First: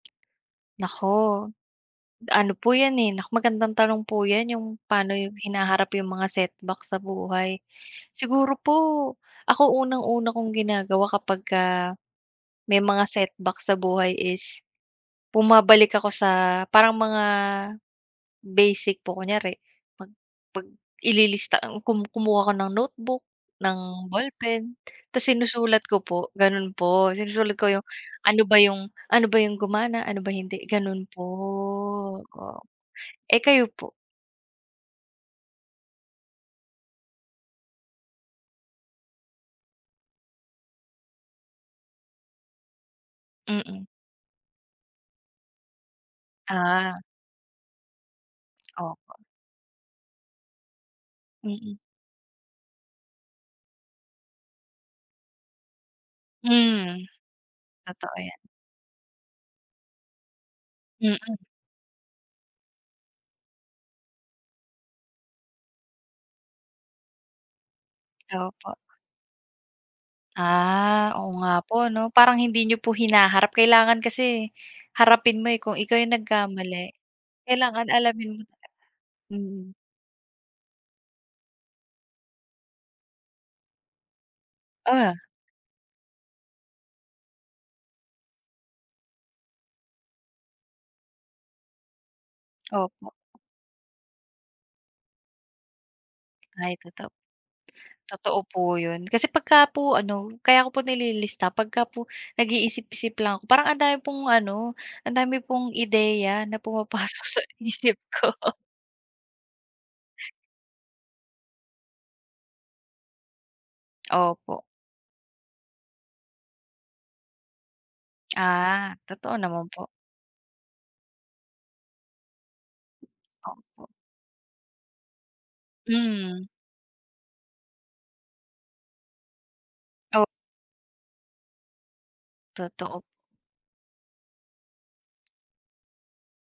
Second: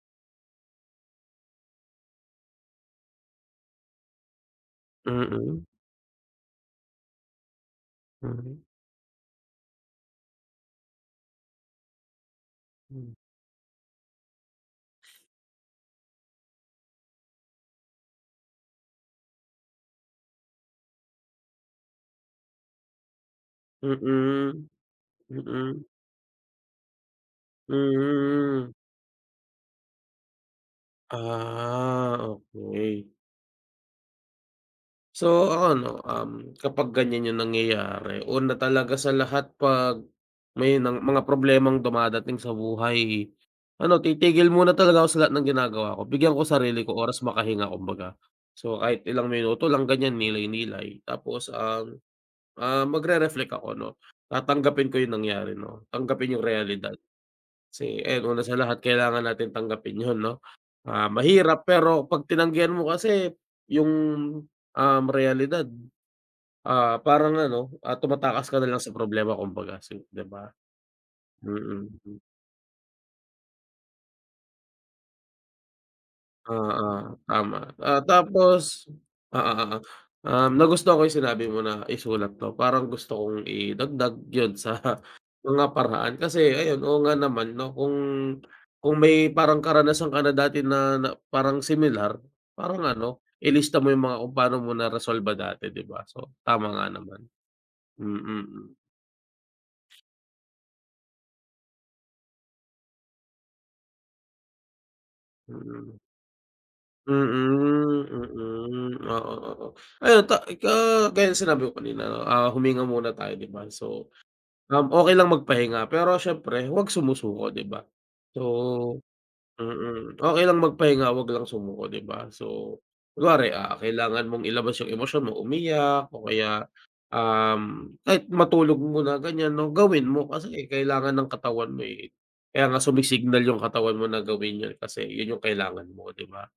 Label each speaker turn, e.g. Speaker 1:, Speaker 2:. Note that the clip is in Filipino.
Speaker 1: Naku, ano po yan, eh, nak magandang tanong po yan yung pano yung
Speaker 2: Mm.
Speaker 1: hinaharap yung mga setback sa buhay. Siguro
Speaker 2: Hmm.
Speaker 1: po ako unang-una kong ginagawa kapagka may mga
Speaker 2: Hmm.
Speaker 1: setback sa buhay is bumabalik ako sa parang mga basic po, kunyari pag pag ililista ang kum kumuha ako ng notebook ng
Speaker 2: Mm,
Speaker 1: ballpen tas sinusulat
Speaker 2: mm.
Speaker 1: ko po, ganun po. Sinusulat ko yung ano ba
Speaker 2: Mm. Hmm.
Speaker 1: yung ano ba yung gumana? Ano ba hindi, ganun po,
Speaker 2: Ah
Speaker 1: oh.
Speaker 2: okey.
Speaker 1: Eh, kayo po?
Speaker 2: So, ako ano, um, kapag ganyan yung nangyayari una talaga sa lahat pag may nang mga problemang dumadating sa buhay
Speaker 1: Mm.
Speaker 2: ano titigil muna talaga ako sa lahat ng ginagawa ko. Bigyan ko sarili ko
Speaker 1: Ah.
Speaker 2: oras makahinga kumbaga. So, kahit
Speaker 1: Opo.
Speaker 2: ilang minuto lang ganyan nilay-nilay tapos
Speaker 1: Mm.
Speaker 2: ang ah, magre-reflect ako, 'no? Tatanggapin ko yung nangyari, 'no? Tanggapin yung realidad.
Speaker 1: Hmm,
Speaker 2: Kasi,
Speaker 1: totoo
Speaker 2: ayun una
Speaker 1: yan.
Speaker 2: sa lahat kailangan natin tanggapin yun, 'no? Ah,
Speaker 1: Mm.
Speaker 2: mahirap pero pag tinanggihan mo kasi yung, um, realidad, ah, parang ano, ah, tumatakas ka na
Speaker 1: Opo.
Speaker 2: lang sa problema kumbaga si, 'di ba?
Speaker 1: Ah, oo nga
Speaker 2: Mm.
Speaker 1: po, 'no?
Speaker 2: Hmm.
Speaker 1: Parang hindi niyo po hinaharap kailangan kasi harapin mo, eh, kung ikaw yung nagkamali
Speaker 2: Oo, tama,
Speaker 1: kailangan
Speaker 2: ah,
Speaker 1: alamin mo
Speaker 2: tapos oo,
Speaker 1: mm.
Speaker 2: oo, um, nagustohan ko yung sinabi mo na isulat 'to. Parang gusto kong idagdag yun sa
Speaker 1: Ah.
Speaker 2: mga paraan. Kasi ayun, oo nga naman, 'no? Kung kung may parang karanasan ka na dati na na parang similar, parang
Speaker 1: Opo.
Speaker 2: ano ilista mo yung mga kung paano mo naresolba dati, 'di ba? So, tama
Speaker 1: Ay
Speaker 2: nga
Speaker 1: totoo p
Speaker 2: naman,
Speaker 1: totoo po
Speaker 2: mm.
Speaker 1: yun kasi pagka po ano kaya ko po nililista pagka po nag-iisip-isip lang ako. Parang ang dami pong ano, ang dami pong
Speaker 2: Mm.
Speaker 1: ideya na pumapasok sa isip
Speaker 2: Mm.
Speaker 1: ko.
Speaker 2: Mm. Oo, oo. Ayun ta ga gaya ng sinabi ko kanina, no? Ah, huminga muna tayo, 'di ba? So,
Speaker 1: Opo.
Speaker 2: um, okey lang magpahinga. Pero siyempre huwag sumusuko, 'di ba? So
Speaker 1: Ah, totoo naman po.
Speaker 2: mm. Okey lang magpahinga huwag lang sumuko, 'di ba? So, kunware, ah,
Speaker 1: Opo.
Speaker 2: kailangan mong ilabas yung emosyon mo umiyak o
Speaker 1: Hmm.
Speaker 2: kaya, um, kahit matulog muna ganyan, 'no? Gawin
Speaker 1: O
Speaker 2: mo kasi kailangan ng katawan mo eh kaya nga
Speaker 1: Totoo p
Speaker 2: sumsignal yung katawan mo na gawin yun kasi yun yung kailangan mo, 'di ba?